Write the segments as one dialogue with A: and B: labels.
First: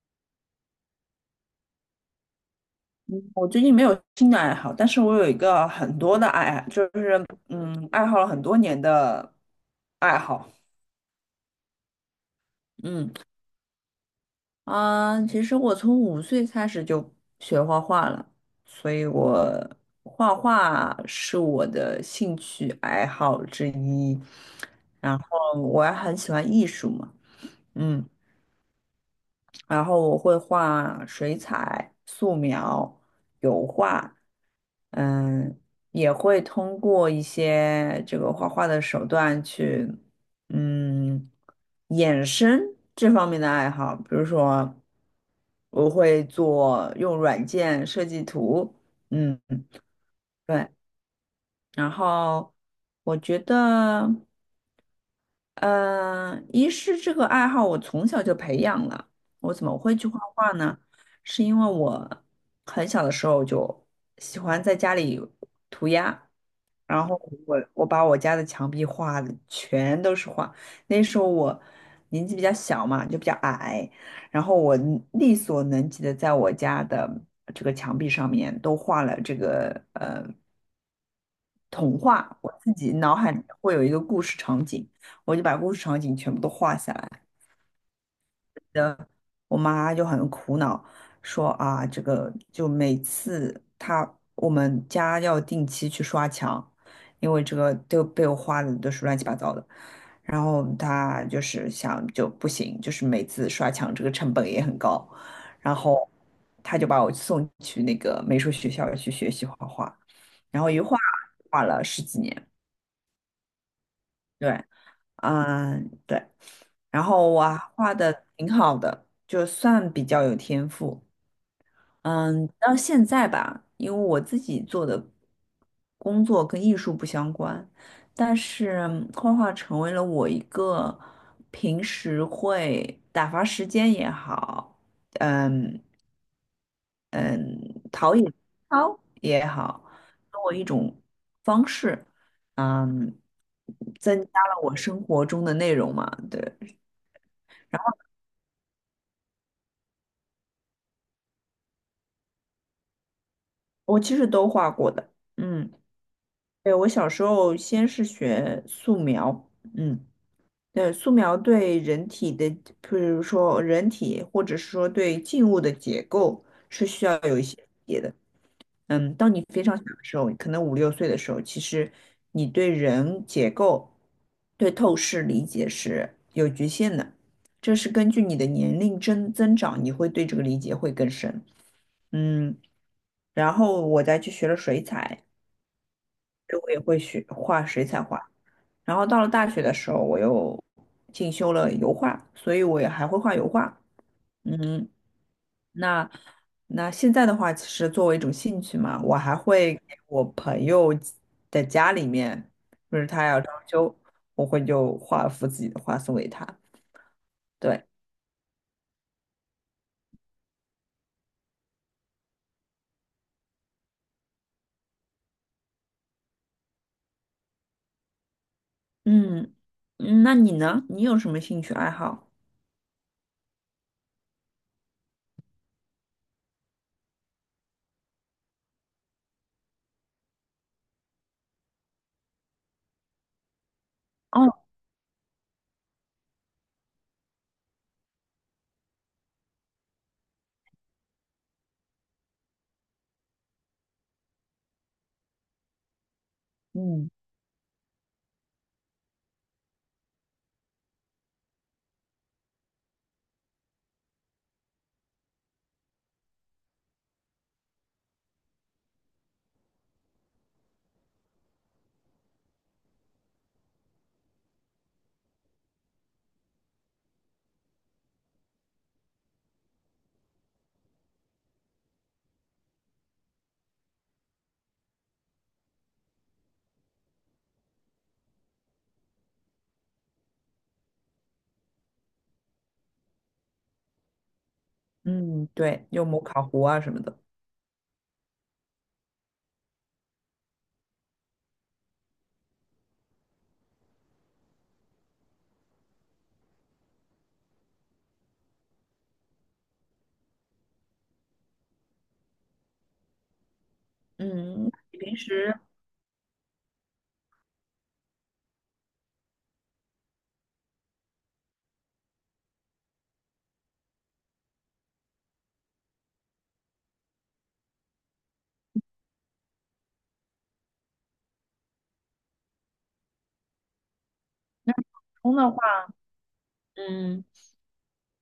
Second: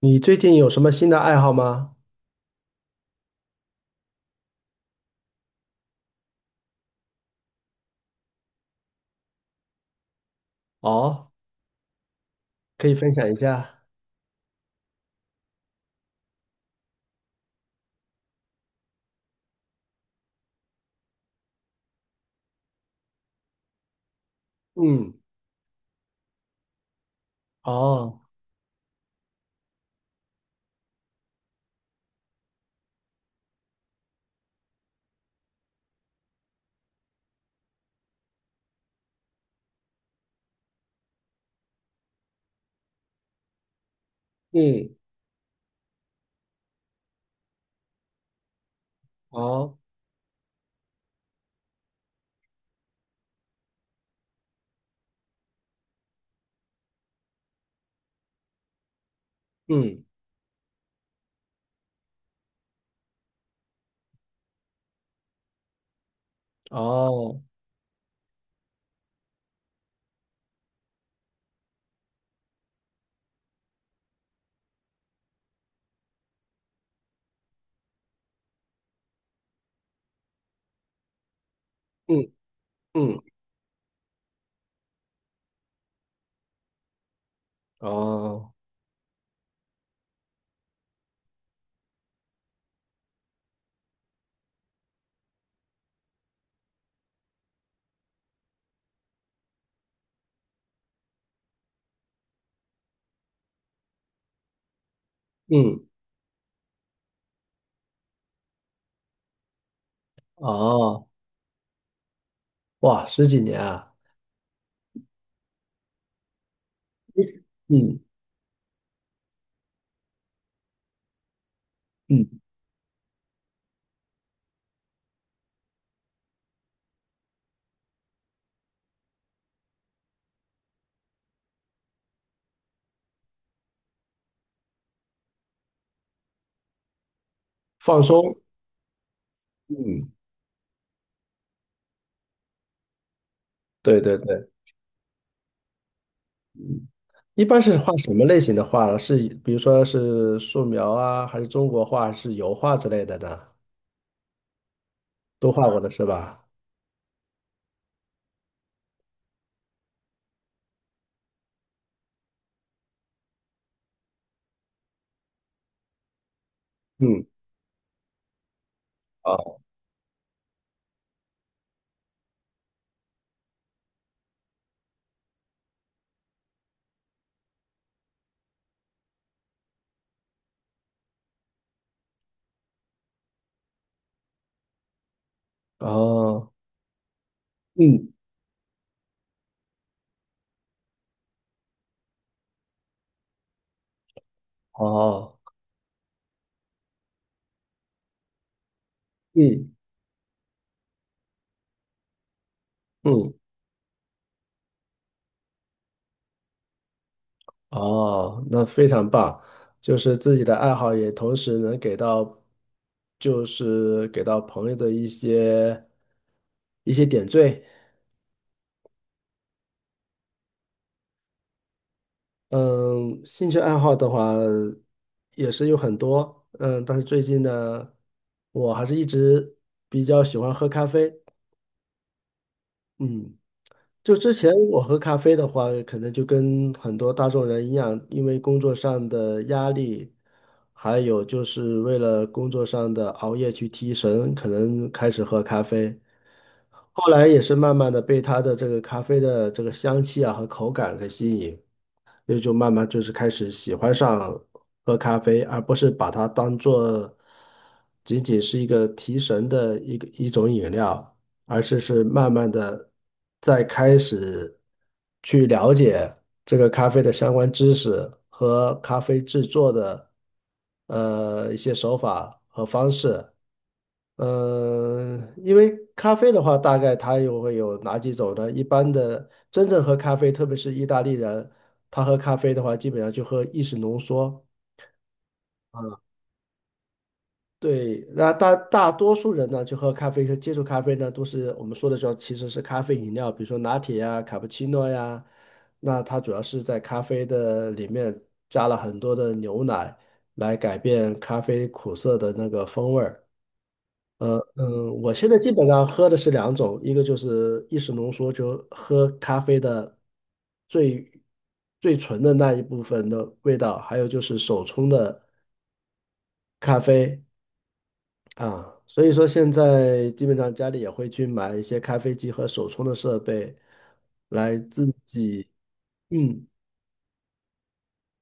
A: 你最近有什么新的爱好吗？
B: 我最近没有新的爱好，但是我有一个很多的爱，爱好了很多年的爱好。
A: 哦，可以分享一下。
B: 嗯，其实我从5岁开始就学画画了，所以我画画是我的兴趣爱好之一。
A: 嗯。
B: 然后我还很喜欢艺术嘛，嗯。
A: 哦。
B: 然后我会画水彩、素描、油画，嗯，也会通过一些这个画画的手段去，嗯，衍生这方面的爱好。比如说，
A: 嗯。
B: 我会做用软件设计图，嗯，
A: 哦。
B: 对。然后我觉得。一是这个爱好我从小就培养了。我怎么会
A: 嗯。
B: 去画画呢？是因为我很小的时候就喜欢在家里涂鸦，然后
A: 哦。
B: 我把我家的墙壁画的全都是画。那时候我年纪比较小嘛，就比较矮，然后我力所能及的在我家的这个墙壁上面都画了这个童
A: 嗯。
B: 话，我自己脑
A: 嗯。
B: 海里会有一个故事场景，我就把故事场景全部都画下来。
A: 哦。
B: 我妈就很苦恼，说啊，这个就每次她我们家要定期去刷墙，因为这个都被我画的都是乱七八糟的。然后她就是想就不行，就是每次刷墙这个成本也很高，然
A: 嗯。
B: 后她就把我送去那个美术学校去学习画画，然后一画
A: 哦。
B: 画了10几年。
A: 哇，十几年啊！
B: 对，嗯，对。然后我还画
A: 嗯。
B: 的挺好的，就算比较有天赋。
A: 嗯，
B: 嗯，到现在吧，因为我自己做的工作跟艺术不相关，但是画画成为了我一个平时会打发时间也好，嗯，
A: 放松。
B: 好也好，
A: 嗯，
B: 跟我一种方式，嗯，
A: 对对
B: 增加
A: 对。
B: 了我生活中的内容嘛，对。
A: 一般是画什么类型的画呢？是比如说是素描啊，还是中国画，还是油画之类的呢？
B: 我其实都画过的，
A: 都画
B: 嗯，
A: 过的是吧？
B: 对，我小时候先是学素描，嗯，对，素描对人体的，比如说人体或者是说对静物的结构是需要
A: 嗯。
B: 有一些理解的，嗯，当你
A: 哦。
B: 非常小的时候，可能5、6岁的时候，其实你对人结构、对透视理解是有局限的，这是根据你的年龄增长，你会对这个理解会更深，嗯，然后我再去学了水彩。
A: 哦。
B: 就我也会学画水彩
A: 嗯。
B: 画。然后到了大学的时候，我又进修了油画，所以我也还会画油画。嗯，
A: 哦。
B: 那那现在的话，其实作为一种兴趣嘛，我还
A: 嗯。
B: 会给我朋友的家里面，就是他
A: 嗯。
B: 要装修，我会就画一幅自己的画送给他。对，
A: 哦，那非常棒，就是自己的爱好也同时能给到，就是给到朋友的一些一些点缀。
B: 嗯，嗯那你呢？你有什么兴趣爱好？
A: 嗯，兴趣爱好的话也是有很多，但是最近呢，我还是一直比较喜欢喝咖啡。嗯。就之前
B: 哦，
A: 我喝咖啡的话，可能就跟很多大众人一样，因为工作上的压力，还有就是为了工作上的熬夜去提神，可能开始喝咖啡。后
B: 嗯
A: 来也是慢慢的被他的这个咖啡的这个香气啊和口感给吸引，也就慢慢就是开始喜欢上喝咖啡，而不是把它当做仅仅是一个提神的一个一种饮料。而是慢慢的在开始去了解这个咖啡的相关知识和咖啡制作的一些手法和方式。因为咖啡的话，大概它又会有哪几种呢？一般的，真正喝咖啡，特别是意大利人，他喝咖啡的话，基本上就喝意式浓缩。
B: 嗯，对，
A: 啊。
B: 就摩卡壶啊什么的。
A: 对，那大大多数人呢，就喝咖啡和接触咖啡呢，都是我们说的叫其实是咖啡饮料，比如说拿铁呀、卡布奇诺呀。那它主要是在咖啡的里面加了很多的牛奶，来改变咖啡苦涩的那个风味儿。
B: 嗯，你
A: 我
B: 平
A: 现在基
B: 时？
A: 本上喝的是两种，一个就是意式浓缩，就喝咖啡的最最纯的那一部分的味道，还有就是手冲的咖啡。啊，所以说现在基本上家里也会去买一些咖啡机和手冲的设备，来
B: 那普
A: 自
B: 通
A: 己，
B: 的话，
A: 嗯，
B: 嗯，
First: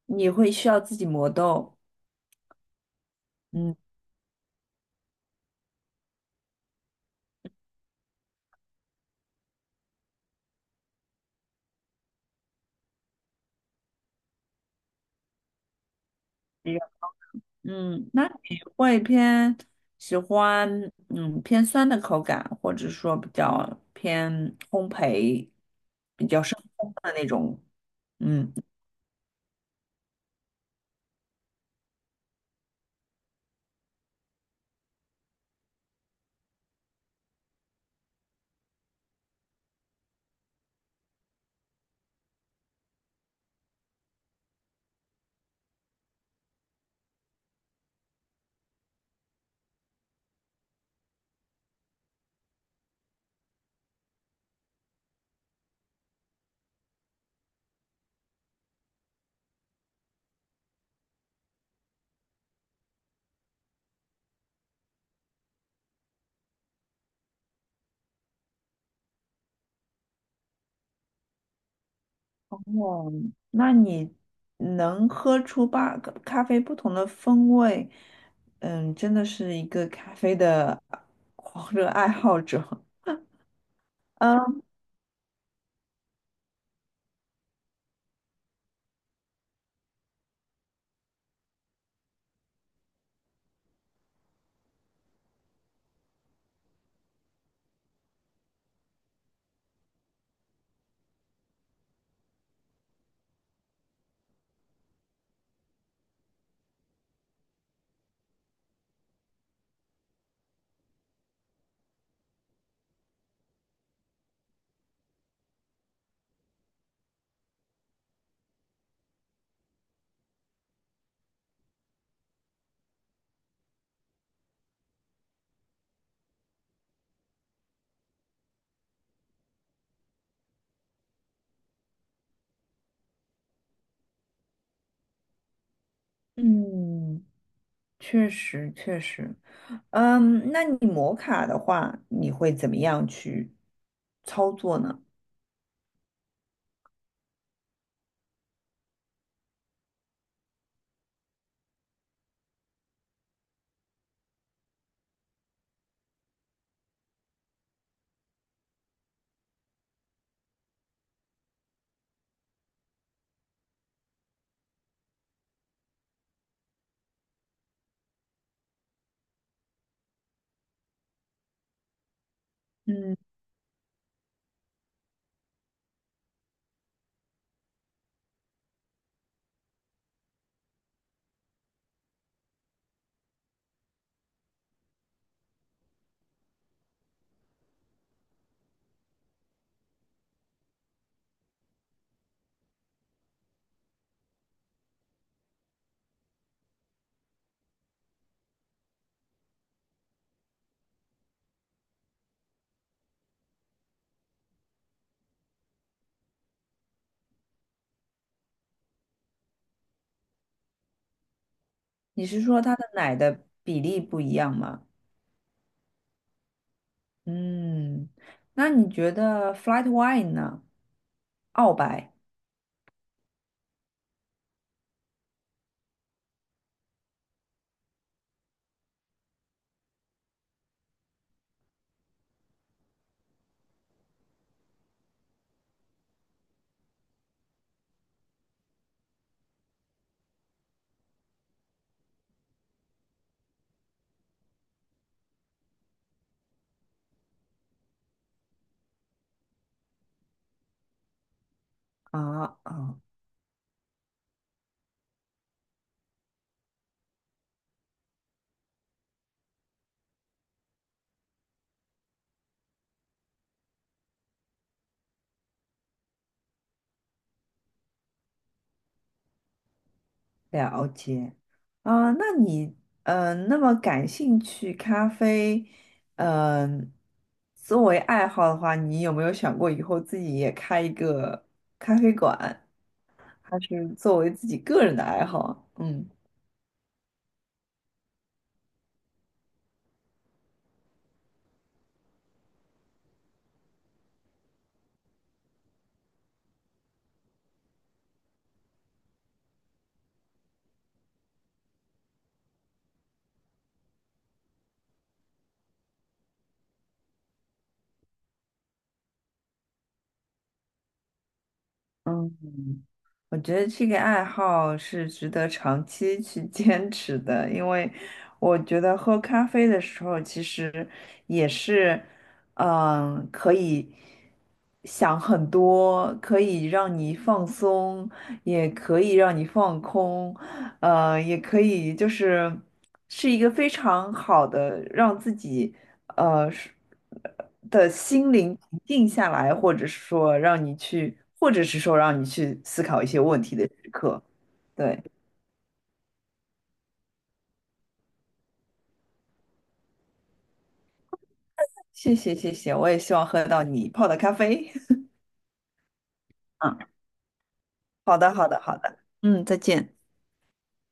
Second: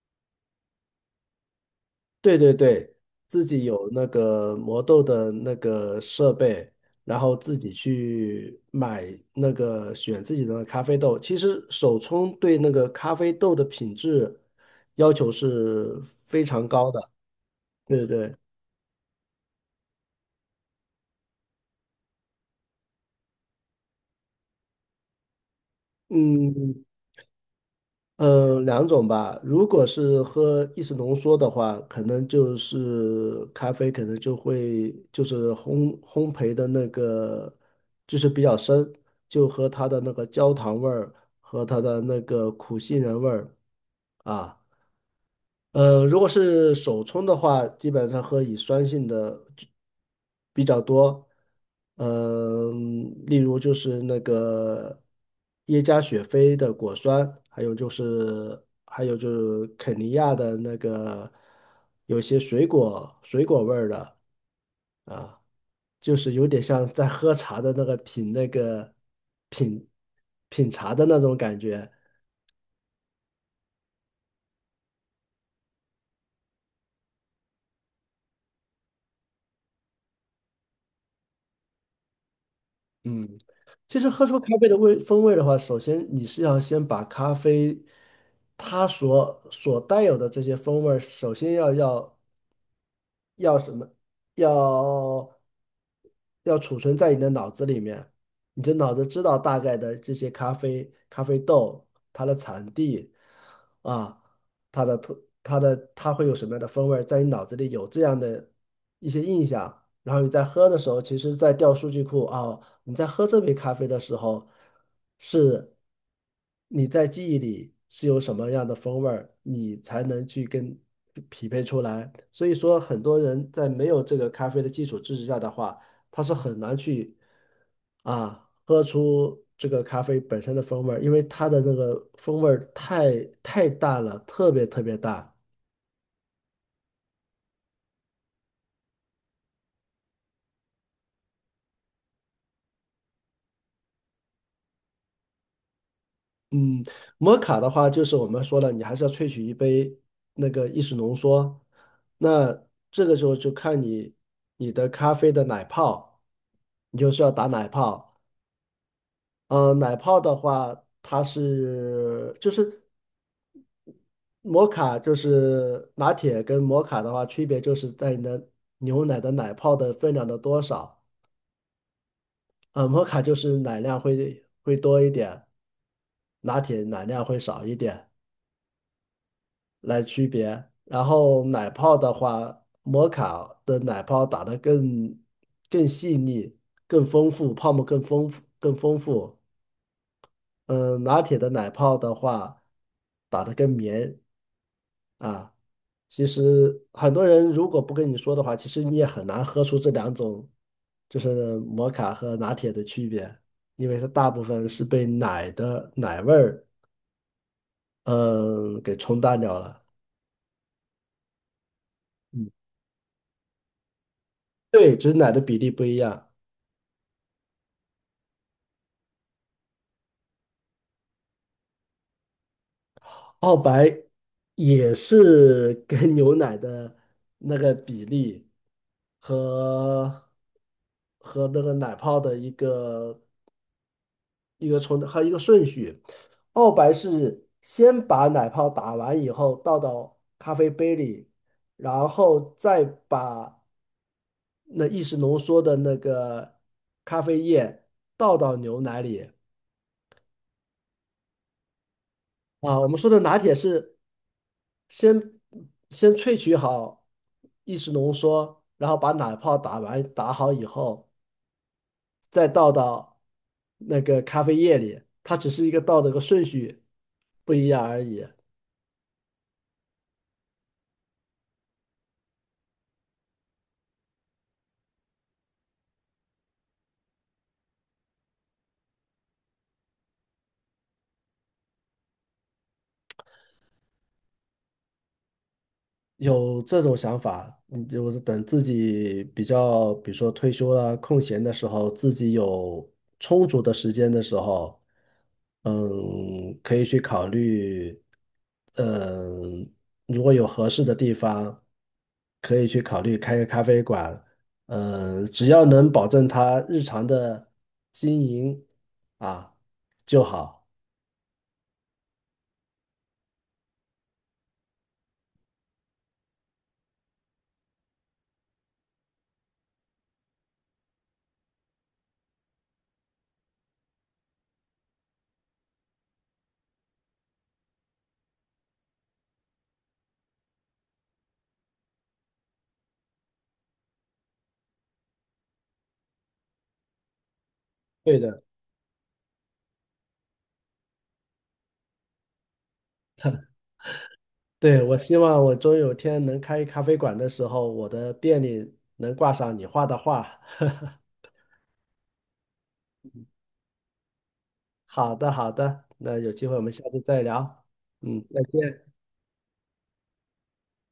B: 你会需要自己磨豆，
A: 对对对，自己
B: 嗯，
A: 有那个磨豆的那个设备，然后自己去买那个选自己的咖啡豆。其实手冲对那个咖啡豆的品质要求是非常
B: 这个
A: 高的。对对
B: 嗯，那
A: 对。
B: 你会偏喜欢偏酸的口感，或者说比较偏烘焙，比较深
A: 嗯，
B: 烘的那种，嗯，
A: 两种吧。如果是喝意式浓缩的话，可能就是咖啡，可能就会就是烘焙的那个，就是比较深，就和它的那个焦糖味儿和它的那个苦杏仁味儿啊。呃，如果是手冲的话，基本上喝乙酸性的比较多，嗯、例如就是那个耶加雪菲的果酸，还有就是肯尼亚的那个有些水果味儿的，就是有点像在喝茶的那个品品茶的那种感觉。
B: 哦，那你能喝出个咖啡不同的风味，嗯，真的是一个咖啡的狂热爱好者，
A: 嗯，其实喝出咖
B: 嗯
A: 啡的味风味的话，首先你是要先把咖啡它所带有的这些风味儿首先要什么，要要储存在你的脑子里面。你就脑子知道大概的这些咖啡、咖啡豆、它的产地啊，它的它会有什么样的风味儿在你脑子里有这样的一些印象，然后你在喝的时候，其实在调数据库啊，你在喝这杯咖啡的时候，是你在记忆里是有什么样的风味儿你才能去跟匹配出来。所以说，很多人在没有这个咖啡的基础知识下的话，它是很难去喝出这个咖啡本身的风味儿，因为它的那个风味儿太淡了，特别淡。
B: 嗯，确实确实。嗯，那你摩卡的话，你会怎么样去操作呢？
A: 嗯，摩卡的话，就是我们说了，你还是要萃取一杯那个意式浓缩，那这个时候就看你咖啡的奶泡，你就是要打奶泡。嗯，奶泡的话，它是就是。拿铁跟摩卡的话，区别就是在你的牛奶的奶泡的分量的多少。呃，摩
B: 嗯，
A: 卡就是奶量会多一点，拿铁奶量会少一点来区别。然后奶泡的话，摩卡的奶泡打得更细腻、更丰富，泡沫更丰富。嗯、拿铁的奶泡的话，打得更绵，啊。其实很多人如果不跟你说的话，其实你也很难喝出这两种，就是摩卡和拿铁的区别，因为它大部分是被奶的奶味儿，嗯，给冲淡掉了。
B: 你是
A: 嗯，
B: 说它的奶的比例不一样吗？
A: 对，只是奶的比例不一样。
B: 嗯，那你觉得 flat white 呢？澳白
A: 澳白也是跟 牛奶的那个比例和那个奶泡的一个一个还有一个顺序。澳白是先把奶泡打完以后倒到咖啡杯里，然后再把那意式浓缩的那个咖啡液倒到牛奶里。
B: 啊
A: 啊，我们
B: 啊，
A: 说的拿铁是先先萃取好意式浓缩，然后把奶泡打完打好以后，再倒到那个咖啡液里，它只是一个倒的一个顺序不一样而已。
B: 了解啊。那你那么感兴趣咖啡，嗯、作为爱好的话，你有没有想过以后自己也开一个咖啡馆，还是作为自己个人的爱好？嗯。
A: 有这种想法，嗯，就是等自己比较，比如说退休了、空闲的时候，自己有充足的时间的时候，嗯，可以去考虑，嗯，如果有合适的地方，可以去考虑开个咖啡馆，嗯，只要能保证他日常的经营啊就好。
B: 嗯，我觉得这个爱好是值得长期去 坚持的，因为我觉得喝咖啡的时候，其实也是，嗯，可以想很多，可以让你放松，也可以让你放空，也可以，就是是一个非常好的让自己呃是的
A: 对
B: 心
A: 的。
B: 灵平静下来，或者是说让你去，或者是说让你去思考一些问题的时刻。
A: 对，我
B: 对，
A: 希望我终有天能开咖啡馆的时候，我的店里能挂上你画的画。
B: 谢谢谢谢，我也希望喝到你泡的咖啡。
A: 好的，好的，那有机会我们
B: 嗯，
A: 下次再聊。
B: 好
A: 嗯，
B: 的
A: 再
B: 好的好
A: 见。
B: 的，嗯，再见。